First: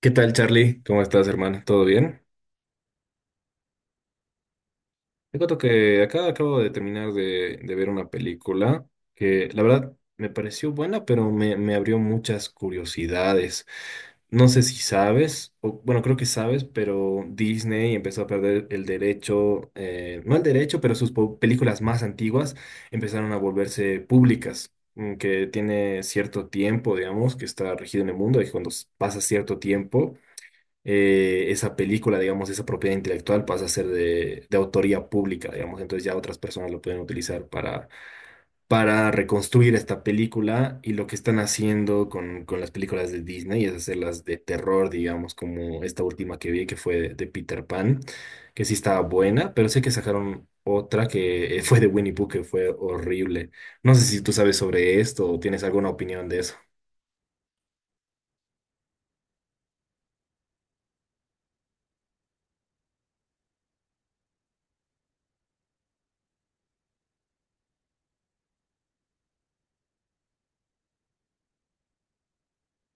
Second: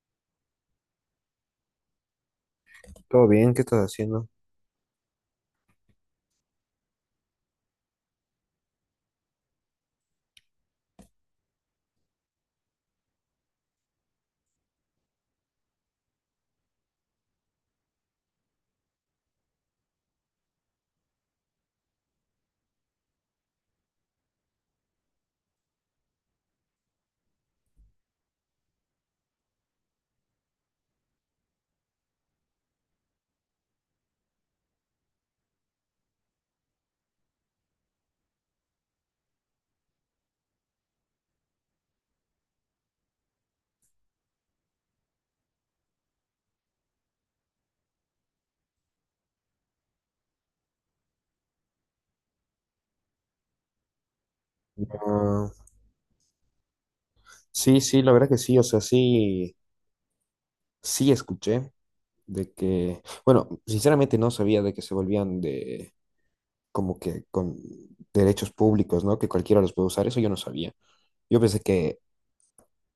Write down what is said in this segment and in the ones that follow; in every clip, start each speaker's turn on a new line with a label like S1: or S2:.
S1: ¿Qué tal, Charlie? ¿Cómo estás, hermana? ¿Todo bien?
S2: Todo bien, ¿qué estás haciendo?
S1: Te cuento que acá acabo de terminar de ver una película que la verdad me pareció buena, pero me abrió muchas curiosidades. No sé si sabes, o bueno, creo que sabes, pero Disney empezó a perder el derecho, no el derecho, pero sus películas más antiguas empezaron a volverse públicas, que tiene cierto tiempo, digamos, que está regido en el mundo y cuando pasa cierto tiempo, esa película, digamos, esa propiedad intelectual pasa a ser de autoría pública, digamos, entonces ya otras personas lo pueden utilizar para reconstruir esta película y lo que están haciendo con las películas de Disney es hacerlas de terror, digamos, como esta última que vi que fue de Peter Pan, que sí estaba buena, pero sé que sacaron otra que fue de Winnie Pooh que fue horrible. No sé si tú sabes sobre esto o
S2: Ah,
S1: tienes alguna opinión de eso.
S2: sí, sí, la verdad que sí, o sea, sí, sí escuché de que, bueno, sinceramente no sabía de que se volvían de, como que con derechos públicos, ¿no? Que cualquiera los puede usar, eso yo no sabía. Yo pensé que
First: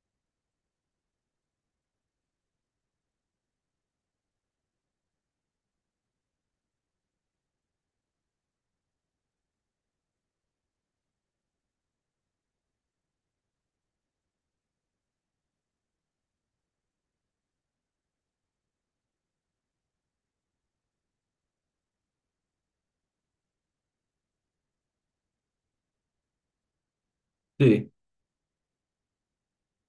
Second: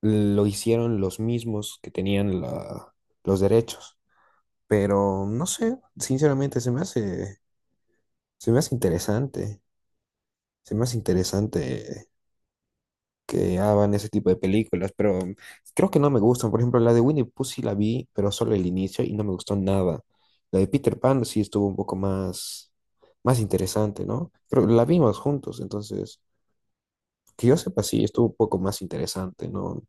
S2: lo hicieron los mismos que tenían la, los derechos, pero no sé, sinceramente se me hace, se me hace interesante, se me hace interesante que hagan ese tipo de películas, pero creo que no me gustan. Por ejemplo, la de Winnie Pooh sí la vi, pero solo el inicio y no me gustó nada. La de Peter Pan sí estuvo un poco más, más interesante, ¿no? Pero la vimos juntos, entonces, que yo sepa,
S1: Sí.
S2: sí, estuvo un poco más interesante, no,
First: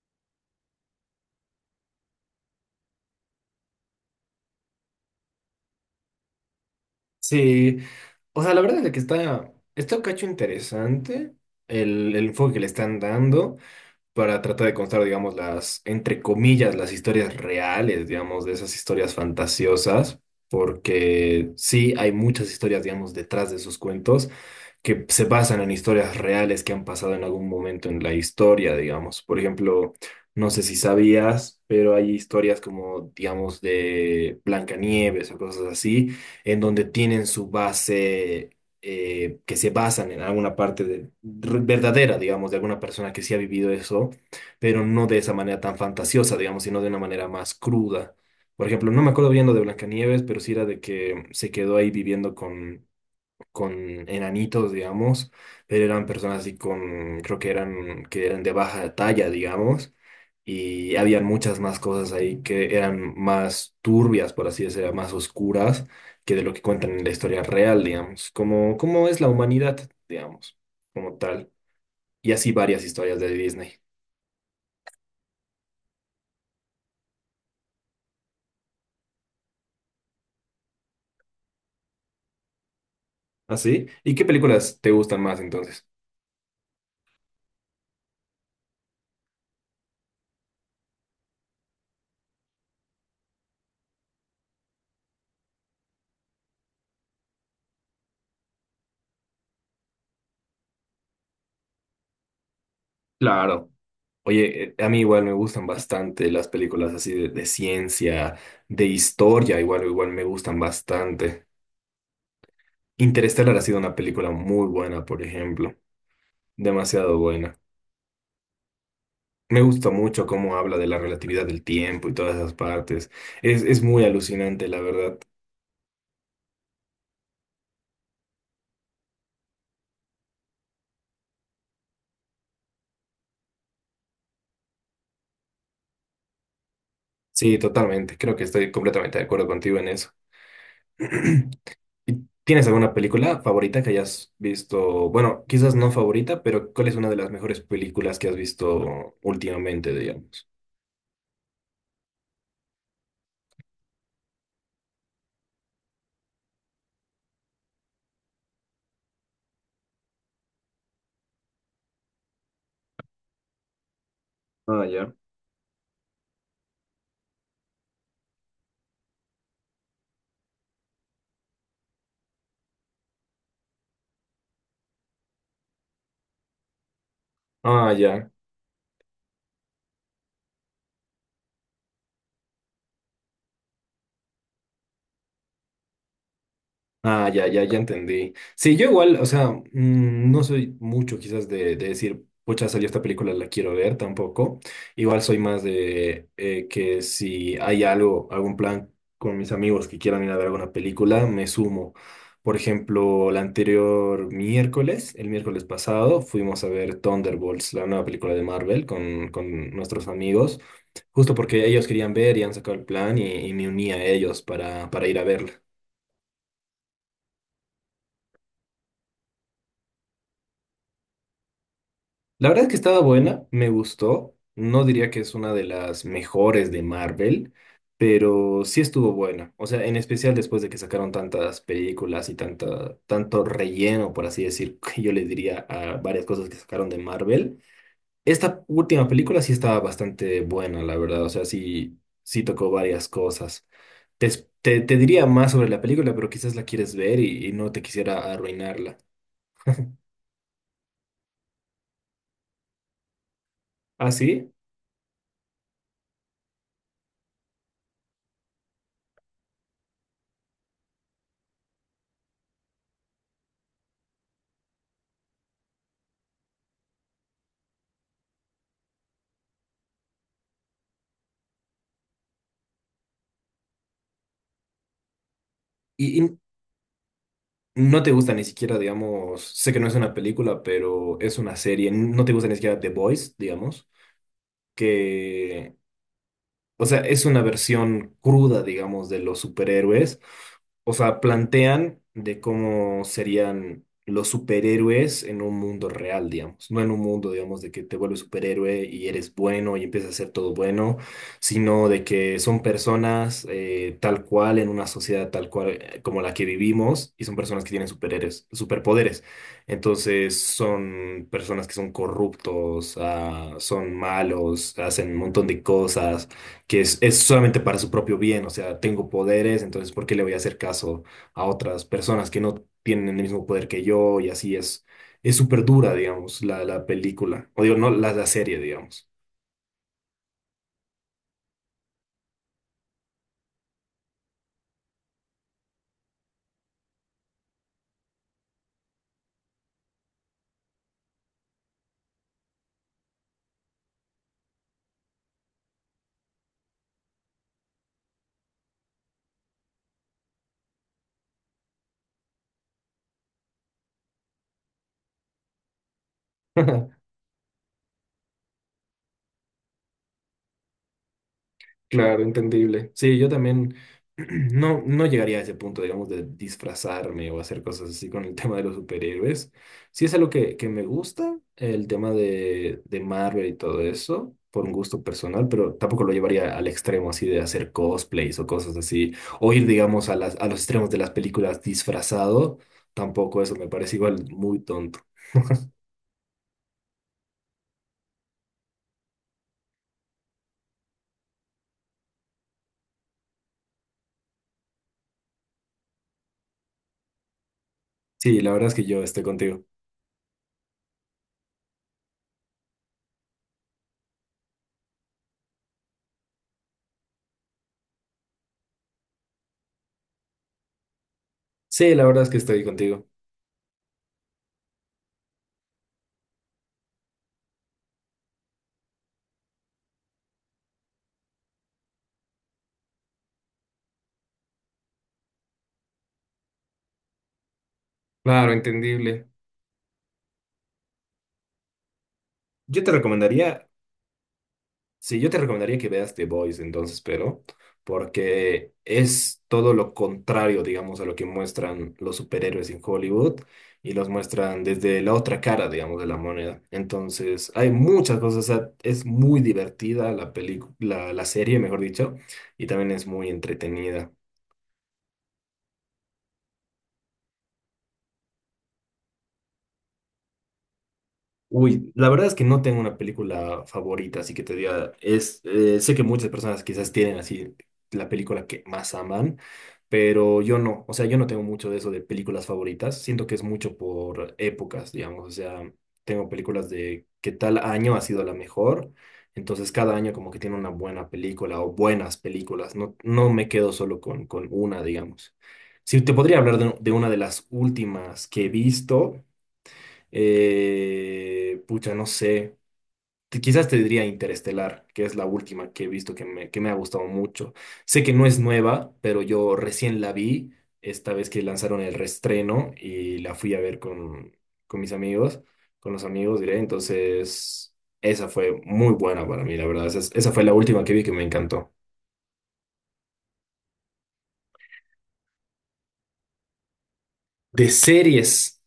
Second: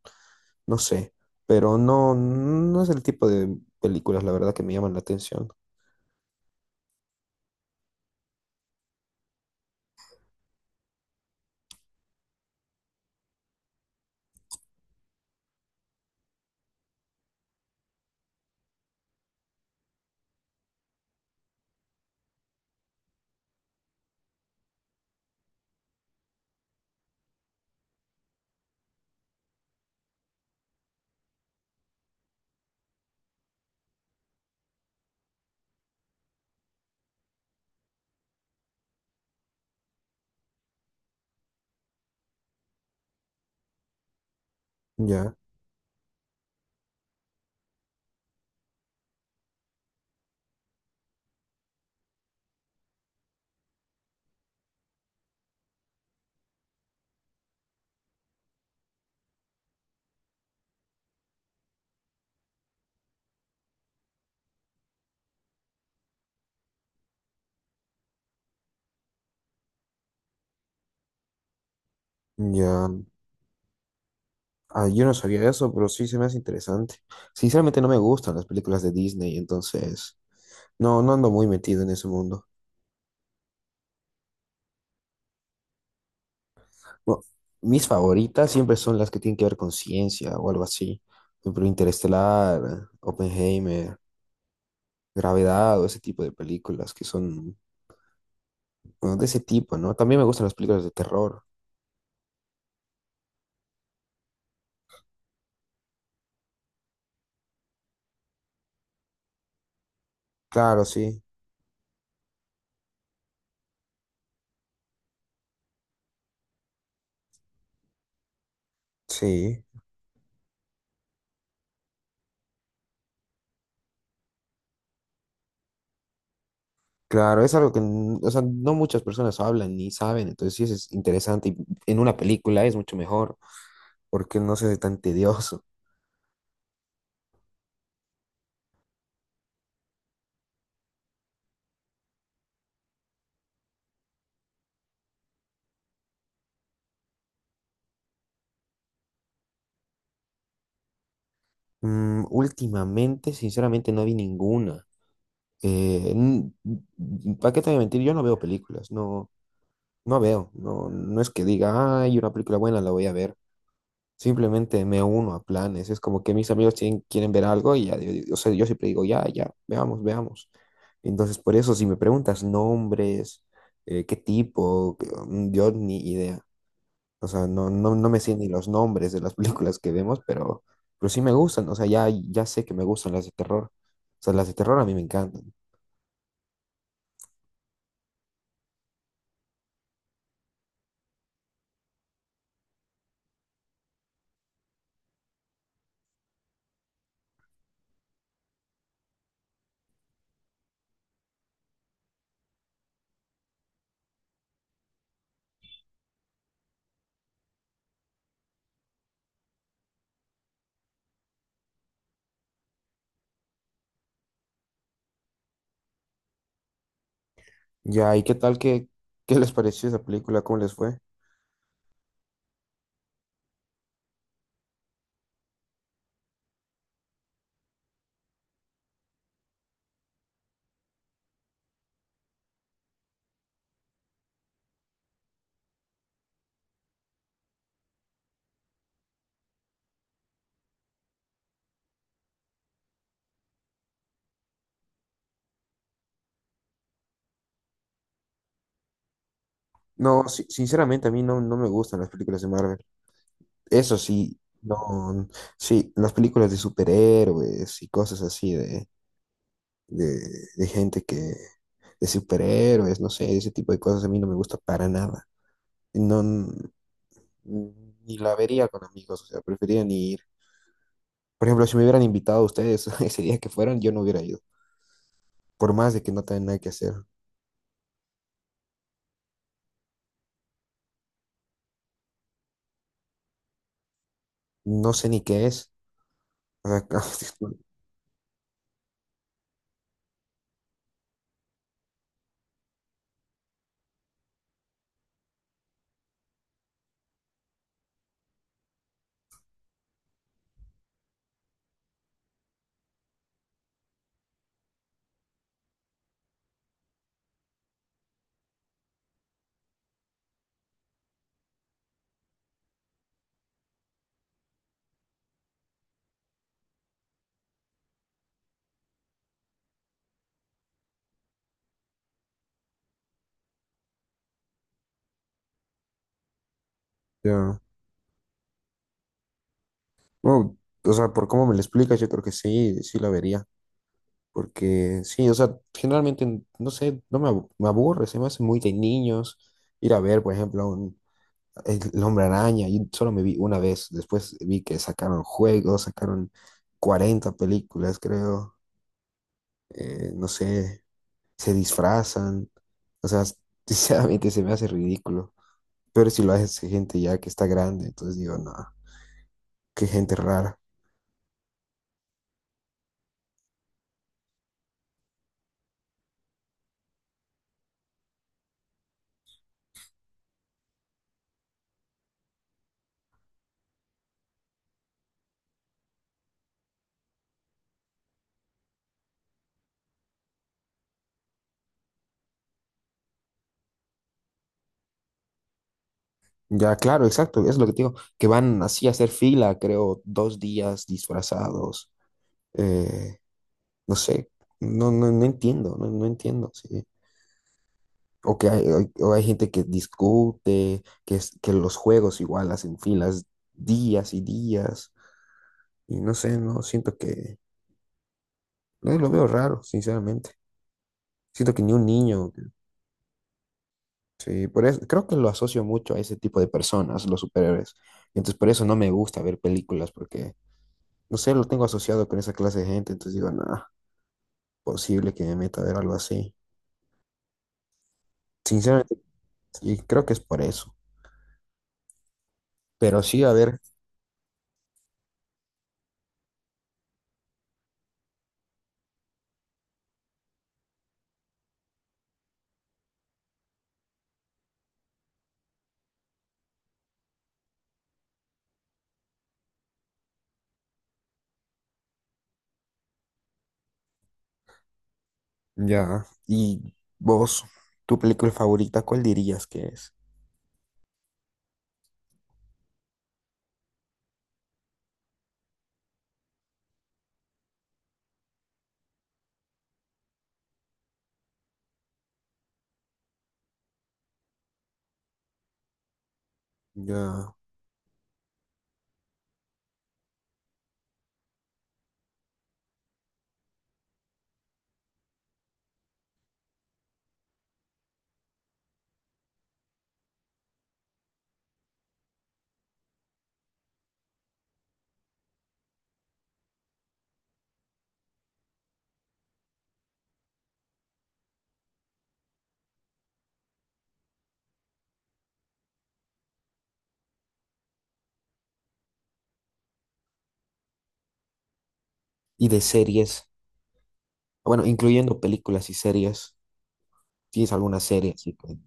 S2: no sé. Pero no, no es el tipo de películas, la verdad, que me llaman la atención.
S1: Sí, o sea, la verdad es que está, está un cacho interesante el enfoque que le están dando para tratar de contar, digamos, las, entre comillas, las historias reales, digamos, de esas historias fantasiosas, porque sí hay muchas historias, digamos, detrás de esos cuentos que se basan en historias reales que han pasado en algún momento en la historia, digamos. Por ejemplo, no sé si sabías, pero hay historias como, digamos, de Blancanieves o cosas así, en donde tienen su base, que se basan en alguna parte verdadera, digamos, de alguna persona que sí ha vivido eso, pero no de esa
S2: Ya,
S1: manera tan fantasiosa, digamos, sino de una manera más cruda. Por ejemplo, no me acuerdo bien lo de Blancanieves, pero sí era de que se quedó ahí viviendo con enanitos, digamos, pero eran personas así con, creo que eran de baja talla, digamos, y habían muchas más cosas ahí que eran más turbias, por así decirlo, más oscuras que de lo que cuentan en la historia real, digamos, como, como es la humanidad, digamos, como tal, y así varias
S2: ya.
S1: historias de Disney.
S2: Ah, yo no sabía eso, pero sí se me hace interesante. Sinceramente no me gustan las películas de Disney, entonces no, no ando muy metido en ese mundo.
S1: ¿Así? ¿Y qué películas te gustan más entonces?
S2: Bueno, mis favoritas siempre son las que tienen que ver con ciencia o algo así. Por ejemplo, Interestelar, Oppenheimer, Gravedad o ese tipo de películas que son, bueno, de ese tipo, ¿no? También me gustan las películas de terror.
S1: Claro. Oye, a mí igual me gustan bastante las películas así de ciencia, de historia, igual, igual me gustan
S2: Claro, sí,
S1: bastante. Interestelar ha sido una película muy buena, por ejemplo, demasiado buena. Me
S2: sí.
S1: gusta mucho cómo habla de la relatividad del tiempo y todas esas partes. Es muy alucinante, la verdad.
S2: Claro, es algo que, o sea, no muchas personas hablan ni saben, entonces sí eso es interesante y en una película es mucho mejor porque no se hace tan tedioso.
S1: Sí, totalmente. Creo que estoy completamente de acuerdo contigo en eso. ¿Tienes alguna película favorita que hayas visto? Bueno, quizás no favorita, pero ¿cuál es una de las mejores películas que has visto últimamente, digamos?
S2: Mm, últimamente, sinceramente, no vi ninguna. Eh, ¿Para qué te voy a mentir? Yo no veo películas, no, no veo, no, no es que diga, ay, una película buena la voy a ver. Simplemente
S1: Ah,
S2: me
S1: ya.
S2: uno a planes. Es como que mis amigos quieren ver algo y ya, o sea, yo siempre digo, ya, ya, veamos, veamos. Entonces, por eso, si me preguntas nombres, qué tipo, yo ni idea. O sea, no,
S1: Ah,
S2: no, no me
S1: ya.
S2: sé ni los nombres de las películas que vemos, pero sí me gustan. O sea, ya, ya sé que me gustan las de terror. O sea, las de terror a mí me encantan.
S1: Ah, ya, ya, ya entendí. Sí, yo igual, o sea, no soy mucho quizás de decir, pucha, salió esta película, la quiero ver tampoco. Igual soy más de que si hay algo, algún plan con mis amigos que quieran ir a ver alguna película, me sumo. Por ejemplo, el anterior miércoles, el miércoles pasado, fuimos a ver Thunderbolts, la nueva película de Marvel, con nuestros amigos, justo porque ellos querían ver y han sacado el plan y me uní a ellos para ir a verla.
S2: Ya, ¿y qué tal? ¿Qué, qué les pareció esa película? ¿Cómo les fue?
S1: La verdad es que estaba buena, me gustó. No diría que es una de las mejores de Marvel, pero sí estuvo buena. O sea, en especial después de que sacaron tantas películas y tanta, tanto relleno, por así decir, que yo le diría a varias cosas que sacaron de Marvel. Esta última película sí estaba bastante buena, la verdad. O sea, sí, sí tocó varias cosas. Te diría más sobre la película, pero quizás la quieres ver y no te quisiera arruinarla.
S2: No, sinceramente a mí no, no me gustan las películas de Marvel. Eso
S1: ¿Ah,
S2: sí,
S1: sí?
S2: no, sí, las películas de superhéroes y cosas así de, de, de gente que, de superhéroes, no sé, ese tipo de cosas a mí no me gusta para nada. No, ni la vería con amigos, o sea, preferiría ni ir. Por ejemplo, si me hubieran invitado a ustedes ese día que fueron, yo no hubiera ido, por más de que
S1: ¿Y,
S2: no
S1: y
S2: tengan nada que hacer.
S1: no te gusta ni siquiera, digamos, sé que no es una película, pero es una serie. No te gusta ni siquiera The Boys, digamos,
S2: No sé ni qué es.
S1: que
S2: O
S1: o
S2: sea,
S1: sea, es una versión cruda, digamos, de los superhéroes. O sea, plantean de cómo serían los superhéroes en un mundo real, digamos. No en un mundo, digamos, de que te vuelves superhéroe y eres bueno y empiezas a hacer todo bueno, sino de que son personas tal cual, en una sociedad tal cual, como la que vivimos, y son personas que tienen superhéroes, superpoderes. Entonces, son personas que son corruptos, ah, son malos, hacen un montón de cosas que es solamente para su propio bien, o sea, tengo poderes, entonces ¿por qué le voy a hacer caso a otras personas que no tienen el mismo poder que yo? Y así es súper dura, digamos, la película,
S2: ya.
S1: o digo, no, la serie, digamos.
S2: Bueno, o sea, por cómo me lo explicas, yo creo que sí, sí la vería. Porque sí, o sea, generalmente, no sé, no me, abu- me aburre, se me hace muy de niños ir a ver, por ejemplo, un, el Hombre Araña, y solo me vi una vez, después vi que sacaron juegos, sacaron 40 películas, creo, no sé, se disfrazan, o sea, sinceramente se me hace ridículo, pero si lo hace gente ya que está grande, entonces digo, no, qué gente rara.
S1: Claro, entendible. Sí, yo también no, no llegaría a ese punto, digamos, de disfrazarme o hacer cosas así con el tema de los superhéroes. Sí es algo que me gusta, el tema de Marvel y todo eso, por un gusto personal, pero tampoco lo llevaría al extremo así de hacer cosplays o cosas así, o ir, digamos, a las, a los extremos de las películas disfrazado, tampoco eso me parece igual muy tonto.
S2: Ya, claro, exacto, es lo que te digo, que van así a hacer fila, creo, dos días disfrazados. eh, no sé, no, no, no entiendo, no, no entiendo, sí. O
S1: Sí,
S2: que
S1: la
S2: hay,
S1: verdad es que yo
S2: o
S1: estoy
S2: hay gente que
S1: contigo.
S2: discute, que, que los juegos igual hacen filas días y días, y no sé, no, siento que, no, lo veo raro, sinceramente. Siento que ni un
S1: Sí, la verdad es
S2: niño,
S1: que estoy contigo.
S2: sí, por eso, creo que lo asocio mucho a ese tipo de personas, los superhéroes. Entonces, por eso no me gusta ver películas, porque, no sé, lo tengo asociado con esa clase de gente, entonces digo, nada, posible que me meta a ver algo así.
S1: Claro,
S2: Sinceramente,
S1: entendible.
S2: sí, creo que es por eso.
S1: Yo te
S2: Pero sí, a ver,
S1: recomendaría. Sí, yo te recomendaría que veas The Boys entonces, pero porque es todo lo contrario, digamos, a lo que muestran los superhéroes en Hollywood y los muestran desde la otra cara, digamos, de la moneda. Entonces, hay muchas cosas, o sea, es muy divertida la película, la serie, mejor dicho, y también es muy entretenida.
S2: ya. ¿Y vos, tu película favorita, cuál dirías que es?
S1: Uy, la verdad es que no tengo una película favorita, así que te diga, es, sé que muchas personas quizás tienen así la película que más aman, pero yo no, o sea, yo no tengo mucho de eso de películas favoritas, siento que es mucho por épocas, digamos, o sea, tengo películas de
S2: Ya.
S1: qué tal año ha sido la mejor, entonces cada año como que tiene una buena película o buenas películas, no, no me quedo solo con una, digamos. Si te podría hablar de una de las últimas que he visto. Pucha, no sé. Quizás te diría Interestelar, que es la última que he visto que me ha gustado mucho. Sé que no es nueva, pero yo recién la vi esta vez que lanzaron el reestreno y la fui a ver con mis amigos, con los amigos, diré. Entonces, esa fue muy buena para mí, la verdad. Esa fue la última que vi que me encantó.
S2: Y de series, bueno, incluyendo películas y series, ¿tienes
S1: De
S2: alguna serie así
S1: series.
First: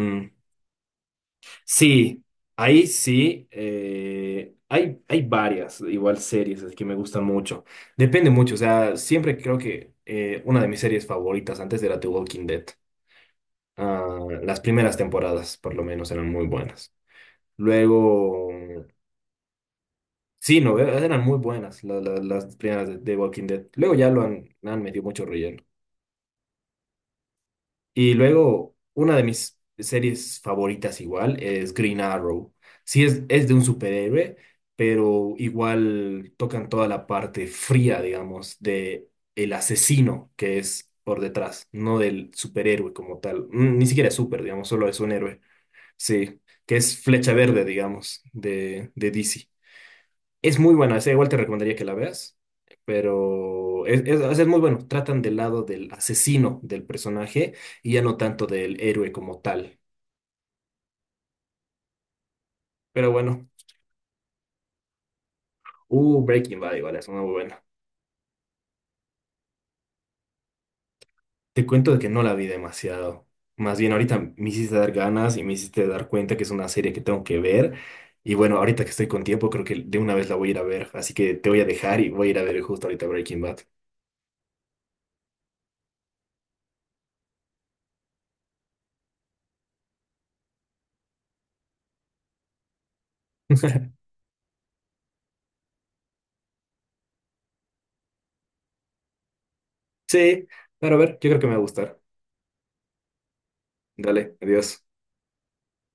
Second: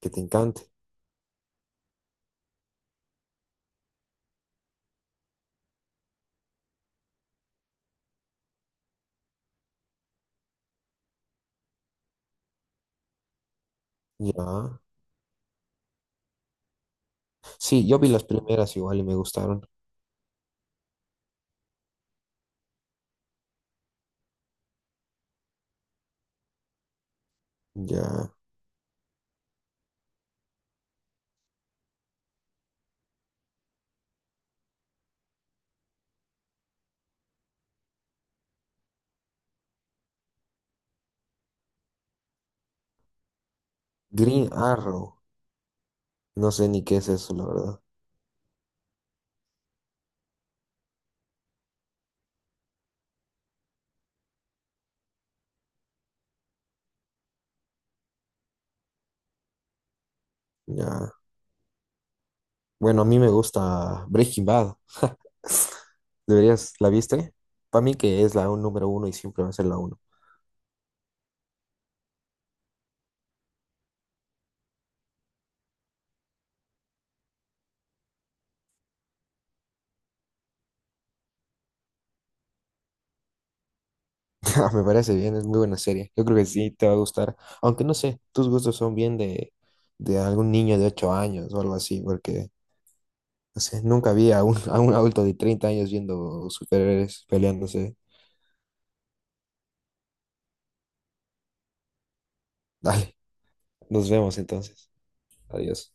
S2: que te encante?
S1: Sí, ahí sí. Hay, hay varias, igual series así que me gustan mucho. Depende mucho, o sea, siempre creo que una de mis series favoritas antes era The Walking Dead. Ah, las
S2: Ya.
S1: primeras temporadas, por lo menos, eran muy buenas.
S2: Sí, yo vi las
S1: Luego,
S2: primeras igual y me gustaron.
S1: sí, no, eran muy buenas las primeras de Walking Dead. Luego ya lo han, han metido mucho relleno. Y
S2: Ya.
S1: luego, una de mis series favoritas igual es Green Arrow. Sí, es de un superhéroe, pero igual tocan toda la parte fría, digamos, de el asesino que es por detrás, no del superhéroe como tal. Ni siquiera es super,
S2: Green
S1: digamos, solo es un
S2: Arrow,
S1: héroe. Sí,
S2: no sé
S1: que
S2: ni qué
S1: es
S2: es
S1: Flecha
S2: eso, la
S1: Verde,
S2: verdad.
S1: digamos, de DC. Es muy buena, esa igual te recomendaría que la veas, pero es, o sea, es muy bueno. Tratan del lado del asesino del personaje y ya no tanto del héroe como tal.
S2: Ya. Bueno, a
S1: Pero
S2: mí me
S1: bueno,
S2: gusta Breaking Bad.
S1: Breaking
S2: Deberías,
S1: Bad
S2: ¿la
S1: igual es una muy
S2: viste?
S1: buena.
S2: Para mí que es la número uno y siempre va a ser la uno.
S1: Te cuento de que no la vi demasiado. Más bien ahorita me hiciste dar ganas y me hiciste dar cuenta que es una serie que tengo que ver. Y bueno, ahorita que estoy con tiempo, creo que de una vez la voy a ir a ver. Así que te voy a dejar y voy a ir a ver justo ahorita Breaking Bad.
S2: Me parece bien, es muy buena serie. Yo creo que sí te va a gustar. Aunque no sé, tus gustos son bien de algún niño de 8 años o algo así, porque no sé, nunca vi a un, a un adulto de 30 años viendo superhéroes peleándose.
S1: Sí, pero a ver, yo creo que me va a gustar.
S2: Dale, nos
S1: Dale,
S2: vemos
S1: adiós.
S2: entonces. Adiós.